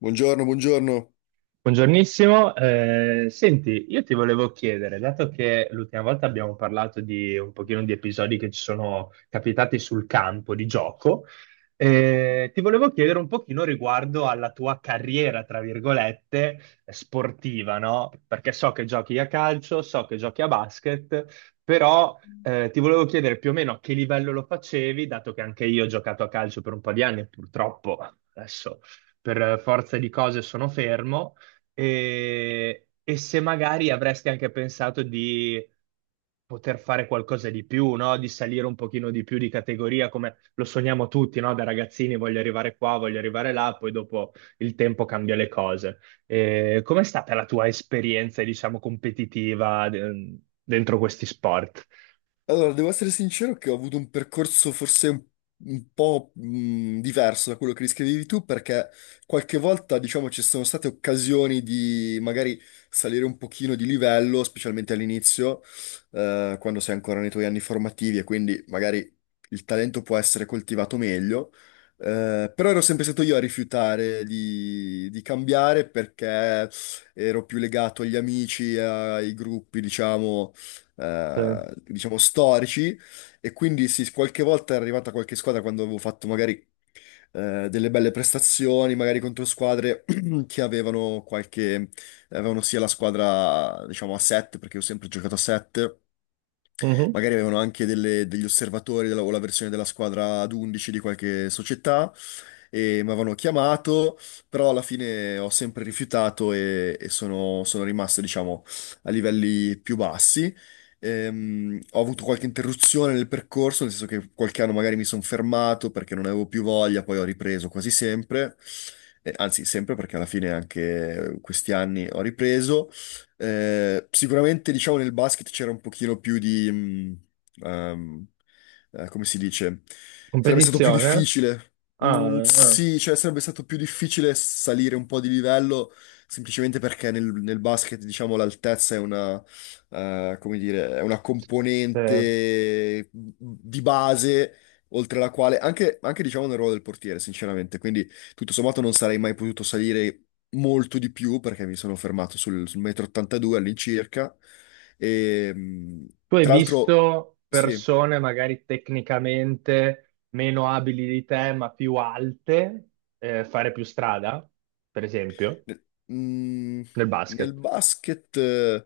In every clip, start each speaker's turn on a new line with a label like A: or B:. A: Buongiorno, buongiorno.
B: Buongiornissimo. Senti, io ti volevo chiedere, dato che l'ultima volta abbiamo parlato di un pochino di episodi che ci sono capitati sul campo di gioco, ti volevo chiedere un pochino riguardo alla tua carriera, tra virgolette, sportiva, no? Perché so che giochi a calcio, so che giochi a basket, però ti volevo chiedere più o meno a che livello lo facevi, dato che anche io ho giocato a calcio per un po' di anni. Purtroppo adesso per forza di cose sono fermo e se magari avresti anche pensato di poter fare qualcosa di più, no? Di salire un pochino di più di categoria, come lo sogniamo tutti, no? Da ragazzini, voglio arrivare qua, voglio arrivare là, poi dopo il tempo cambia le cose. E com'è stata la tua esperienza, diciamo, competitiva dentro questi sport?
A: Allora, devo essere sincero che ho avuto un percorso forse un po' diverso da quello che riscrivevi tu, perché qualche volta, diciamo, ci sono state occasioni di magari salire un pochino di livello, specialmente all'inizio, quando sei ancora nei tuoi anni formativi e quindi magari il talento può essere coltivato meglio. Però ero sempre stato io a rifiutare di cambiare perché ero più legato agli amici, ai gruppi, diciamo
B: Sì.
A: eh, diciamo storici e quindi sì, qualche volta è arrivata qualche squadra quando avevo fatto magari delle belle prestazioni, magari contro squadre che avevano sia la squadra diciamo a 7 perché ho sempre giocato a 7,
B: Mhm.
A: magari avevano anche degli osservatori o la versione della squadra ad 11 di qualche società. E mi avevano chiamato, però alla fine ho sempre rifiutato e sono, sono rimasto, diciamo, a livelli più bassi. Ho avuto qualche interruzione nel percorso, nel senso che qualche anno magari mi sono fermato perché non avevo più voglia, poi ho ripreso quasi sempre, anzi sempre perché alla fine anche questi anni ho ripreso. Sicuramente diciamo nel basket c'era un pochino più di... ehm, come si dice? Sarebbe stato più
B: Competizione?
A: difficile.
B: Ah, ah.
A: Sì, cioè sarebbe stato più difficile salire un po' di livello semplicemente perché nel basket, diciamo, l'altezza come dire, è una
B: Sì.
A: componente di base oltre la quale, anche, anche diciamo nel ruolo del portiere, sinceramente, quindi tutto sommato non sarei mai potuto salire molto di più perché mi sono fermato sul metro 82 all'incirca e mh,
B: Tu hai
A: tra
B: visto
A: l'altro sì,
B: persone magari tecnicamente meno abili di te, ma più alte, fare più strada, per esempio,
A: nel, mh,
B: nel
A: nel
B: basket?
A: basket... eh,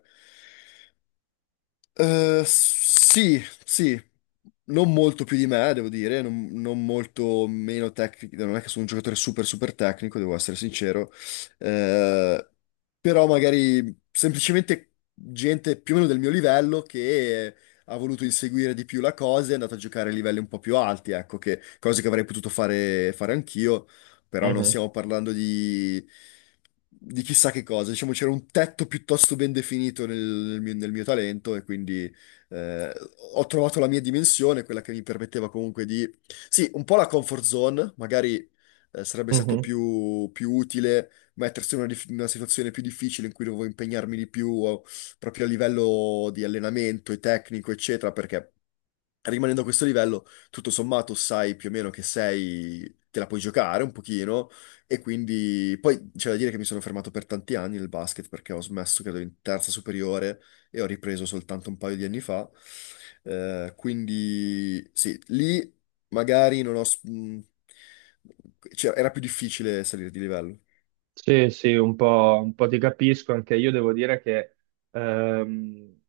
A: Eh, Sì, sì, non molto più di me, devo dire, non, non molto meno tecnico, non è che sono un giocatore super super tecnico, devo essere sincero. Eh, Però magari semplicemente gente più o meno del mio livello che ha voluto inseguire di più la cosa e è andata a giocare a livelli un po' più alti, ecco, che, cose che avrei potuto fare anch'io, però non
B: Mhm,
A: stiamo parlando di chissà che cosa. Diciamo c'era un tetto piuttosto ben definito nel mio, nel mio talento e quindi eh, ho trovato la mia dimensione, quella che mi permetteva comunque di... Sì, un po' la comfort zone, magari sarebbe stato
B: mhm.
A: più utile mettersi in una, in una situazione più difficile in cui dovevo impegnarmi di più o proprio a livello di allenamento e tecnico, eccetera, perché rimanendo a questo livello, tutto sommato sai più o meno che sei, te la puoi giocare un pochino e quindi poi c'è da dire che mi sono fermato per tanti anni nel basket perché ho smesso credo in terza superiore e ho ripreso soltanto un paio di anni fa. Quindi sì, lì magari non ho, cioè, era più difficile salire di livello.
B: Sì, sì, un po' ti capisco, anche io devo dire che ehm,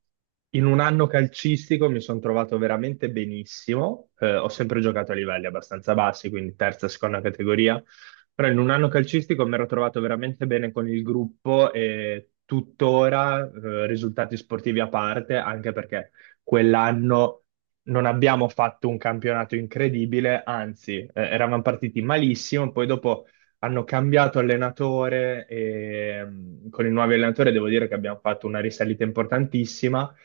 B: in un anno calcistico mi sono trovato veramente benissimo. Ho sempre giocato a livelli abbastanza bassi, quindi terza, seconda categoria, però in un anno calcistico mi ero trovato veramente bene con il gruppo e tuttora, risultati sportivi a parte, anche perché quell'anno non abbiamo fatto un campionato incredibile, anzi eravamo partiti malissimo. Poi dopo hanno cambiato allenatore e, con i nuovi allenatori devo dire che abbiamo fatto una risalita importantissima,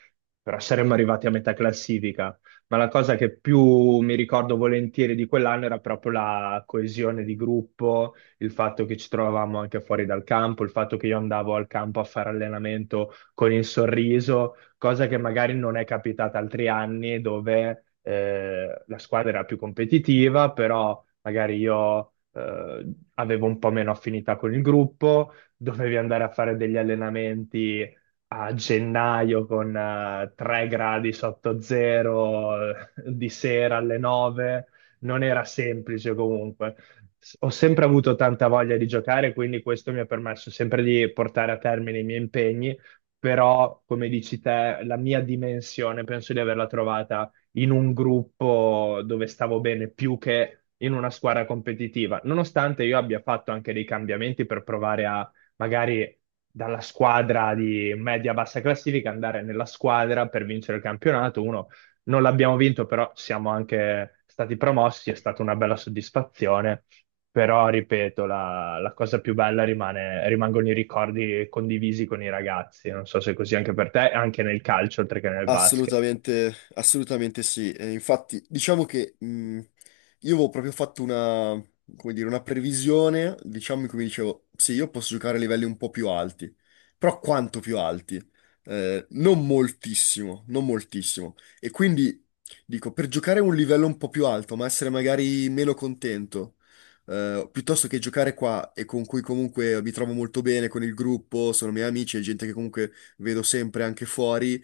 B: però saremmo arrivati a metà classifica. Ma la cosa che più mi ricordo volentieri di quell'anno era proprio la coesione di gruppo, il fatto che ci trovavamo anche fuori dal campo, il fatto che io andavo al campo a fare allenamento con il sorriso, cosa che magari non è capitata altri anni, dove la squadra era più competitiva, però magari io avevo un po' meno affinità con il gruppo, dovevi andare a fare degli allenamenti a gennaio con 3 gradi sotto zero, di sera alle 9, non era semplice comunque. Ho sempre avuto tanta voglia di giocare, quindi questo mi ha permesso sempre di portare a termine i miei impegni. Però, come dici te, la mia dimensione penso di averla trovata in un gruppo dove stavo bene più che in una squadra competitiva, nonostante io abbia fatto anche dei cambiamenti per provare a magari, dalla squadra di media-bassa classifica, andare nella squadra per vincere il campionato. Uno non l'abbiamo vinto, però siamo anche stati promossi, è stata una bella soddisfazione. Però, ripeto, la cosa più bella rimane, rimangono i ricordi condivisi con i ragazzi. Non so se è così anche per te, anche nel calcio, oltre che nel basket.
A: Assolutamente, assolutamente sì. Infatti, diciamo che io avevo proprio fatto una, come dire, una previsione, diciamo, in cui mi dicevo, sì, io posso giocare a livelli un po' più alti, però quanto più alti? Non moltissimo, non moltissimo. E quindi dico, per giocare a un livello un po' più alto, ma essere magari meno contento, piuttosto che giocare qua e con cui comunque mi trovo molto bene con il gruppo, sono miei amici, è gente che comunque vedo sempre anche fuori.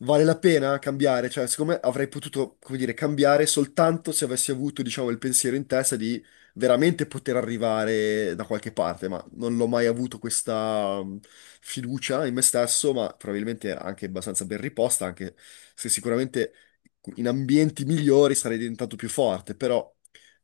A: Vale la pena cambiare? Cioè, secondo me avrei potuto, come dire, cambiare soltanto se avessi avuto, diciamo, il pensiero in testa di veramente poter arrivare da qualche parte, ma non l'ho mai avuto questa fiducia in me stesso, ma probabilmente anche abbastanza ben riposta, anche se sicuramente in ambienti migliori sarei diventato più forte, però,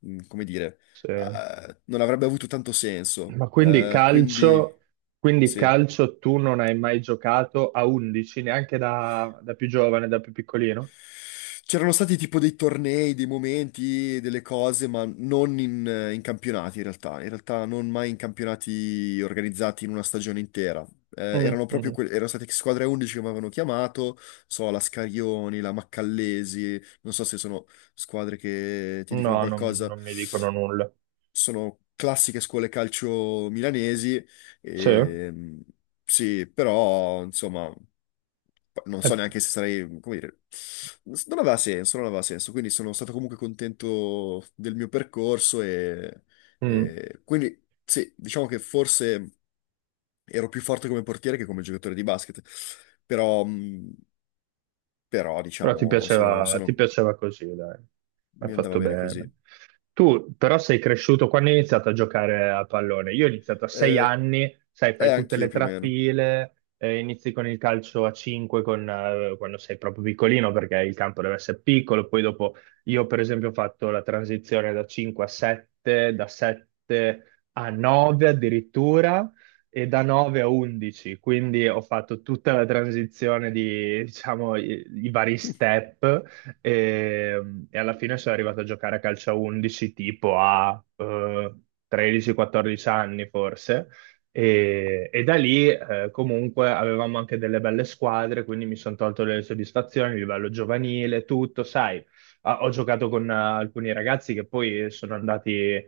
A: come dire,
B: Sì.
A: non avrebbe avuto tanto senso.
B: Ma
A: Quindi,
B: quindi
A: sì.
B: calcio tu non hai mai giocato a 11, neanche da, da più giovane, da più piccolino?
A: C'erano stati tipo dei tornei, dei momenti, delle cose, ma non in, in campionati in realtà. In realtà non mai in campionati organizzati in una stagione intera.
B: Mm,
A: Erano proprio
B: mhm.
A: erano state squadre 11 che mi avevano chiamato, so, la Scarioni, la Maccallesi, non so se sono squadre che ti dicono
B: No, non,
A: qualcosa.
B: non mi dicono nulla.
A: Sono classiche scuole calcio milanesi,
B: Sì.
A: e, sì, però insomma non so
B: Eh,
A: neanche se sarei, come dire, non aveva senso, non aveva senso, quindi sono stato comunque contento del mio percorso
B: mm.
A: e quindi sì, diciamo che forse ero più forte come portiere che come giocatore di basket, però, però
B: Però
A: diciamo,
B: ti piaceva così, dai. Hai
A: mi andava
B: fatto
A: bene così.
B: bene. Tu però sei cresciuto quando hai iniziato a giocare a pallone. Io ho iniziato a sei
A: Eh,
B: anni, sai,
A: e
B: fai tutte
A: anch'io
B: le
A: più o meno.
B: trafile, inizi con il calcio a 5 con, quando sei proprio piccolino perché il campo deve essere piccolo. Poi dopo io per esempio ho fatto la transizione da 5 a 7, da 7 a 9 addirittura e da 9 a 11, quindi ho fatto tutta la transizione di, diciamo, i vari step e alla fine sono arrivato a giocare a calcio a 11 tipo a 13-14 anni forse. E da lì comunque avevamo anche delle belle squadre, quindi mi sono tolto delle soddisfazioni a livello giovanile, tutto, sai. Ah, ho giocato con alcuni ragazzi che poi sono andati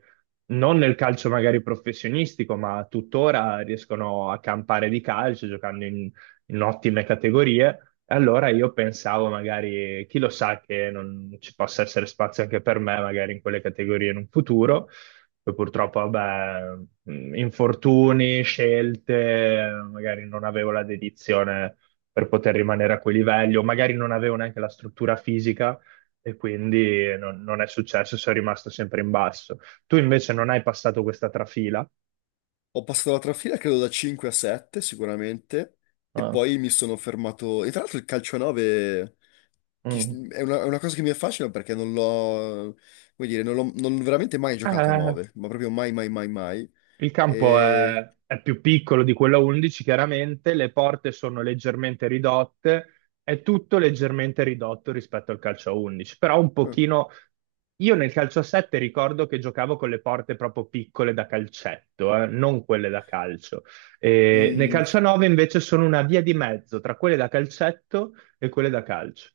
B: non nel calcio magari professionistico, ma tuttora riescono a campare di calcio giocando in, ottime categorie. E allora io pensavo magari, chi lo sa che non ci possa essere spazio anche per me, magari in quelle categorie in un futuro. Poi purtroppo, vabbè, infortuni, scelte, magari non avevo la dedizione per poter rimanere a quei livelli, o magari non avevo neanche la struttura fisica e quindi non è successo, sono rimasto sempre in basso. Tu invece non hai passato questa trafila.
A: Ho passato la trafila credo da 5 a 7 sicuramente e
B: Ah,
A: poi mi sono fermato, e tra l'altro il calcio a 9,
B: mm.
A: è una, è una cosa che mi affascina perché non l'ho, come dire, non l'ho veramente mai giocato a
B: Eh,
A: 9, ma proprio mai, mai, mai, mai.
B: il campo
A: E...
B: è più piccolo di quello a 11, chiaramente, le porte sono leggermente ridotte, è tutto leggermente ridotto rispetto al calcio a 11, però un
A: eh,
B: pochino... Io nel calcio a 7 ricordo che giocavo con le porte proprio piccole da calcetto, non quelle da calcio. E nel
A: mm,
B: calcio a 9 invece sono una via di mezzo tra quelle da calcetto e quelle da calcio.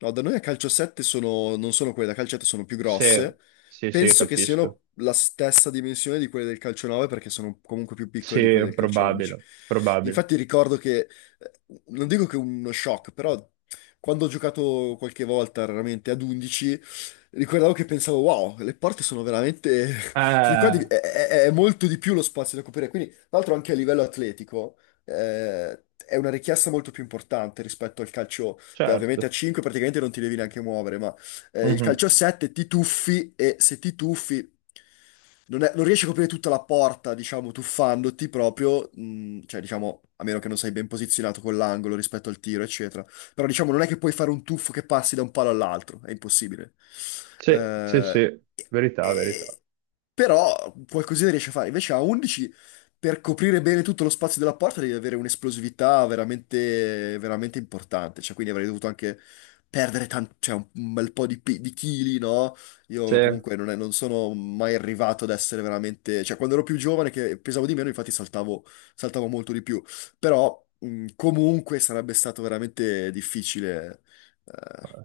A: No, da noi a calcio 7 sono, non sono quelle da calcio 7, sono più
B: Sì,
A: grosse.
B: sì, sì, io
A: Penso che
B: capisco.
A: siano la stessa dimensione di quelle del calcio 9 perché sono comunque più piccole di quelle
B: Sì,
A: del calcio 11.
B: probabile, probabile.
A: Infatti ricordo che, eh, non dico che uno shock, però quando ho giocato qualche volta, raramente ad 11, ricordavo che pensavo, wow, le porte sono veramente... cioè, qua
B: Eh,
A: di- è molto di più lo spazio da coprire. Quindi, tra l'altro anche a livello atletico, è una richiesta molto più importante rispetto al calcio. Beh, ovviamente a
B: certo.
A: 5 praticamente non ti devi neanche muovere, ma il
B: Mhm.
A: calcio a 7 ti tuffi e se ti tuffi non riesci a coprire tutta la porta, diciamo, tuffandoti proprio, cioè diciamo, a meno che non sei ben posizionato con l'angolo rispetto al tiro, eccetera. Però diciamo, non è che puoi fare un tuffo che passi da un palo all'altro, è impossibile.
B: Sì, sì,
A: Eh,
B: sì,
A: e-
B: verità, verità.
A: e- però qualcosina riesci a fare. Invece a 11 per coprire bene tutto lo spazio della porta devi avere un'esplosività veramente, veramente importante. Cioè, quindi avrei dovuto anche perdere cioè, un bel po' di chili, no?
B: Sì.
A: Io comunque non sono mai arrivato ad essere veramente... Cioè, quando ero più giovane, che pesavo di meno, infatti saltavo, saltavo molto di più. Però, comunque, sarebbe stato veramente difficile. eh.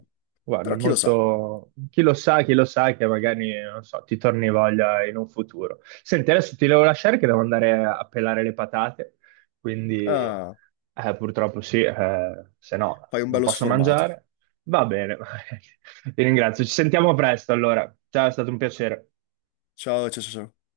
B: Guarda,
A: Però chi lo sa?
B: molto... chi lo sa che magari, non so, ti torni voglia in un futuro. Senti, adesso ti devo lasciare che devo andare a pelare le patate, quindi
A: Ah,
B: purtroppo sì, se no
A: fai un
B: non
A: bello
B: posso
A: sformato.
B: mangiare. Va bene, ti ringrazio. Ci sentiamo presto allora. Ciao, è stato un piacere.
A: Ciao, ciao, ciao, ciao.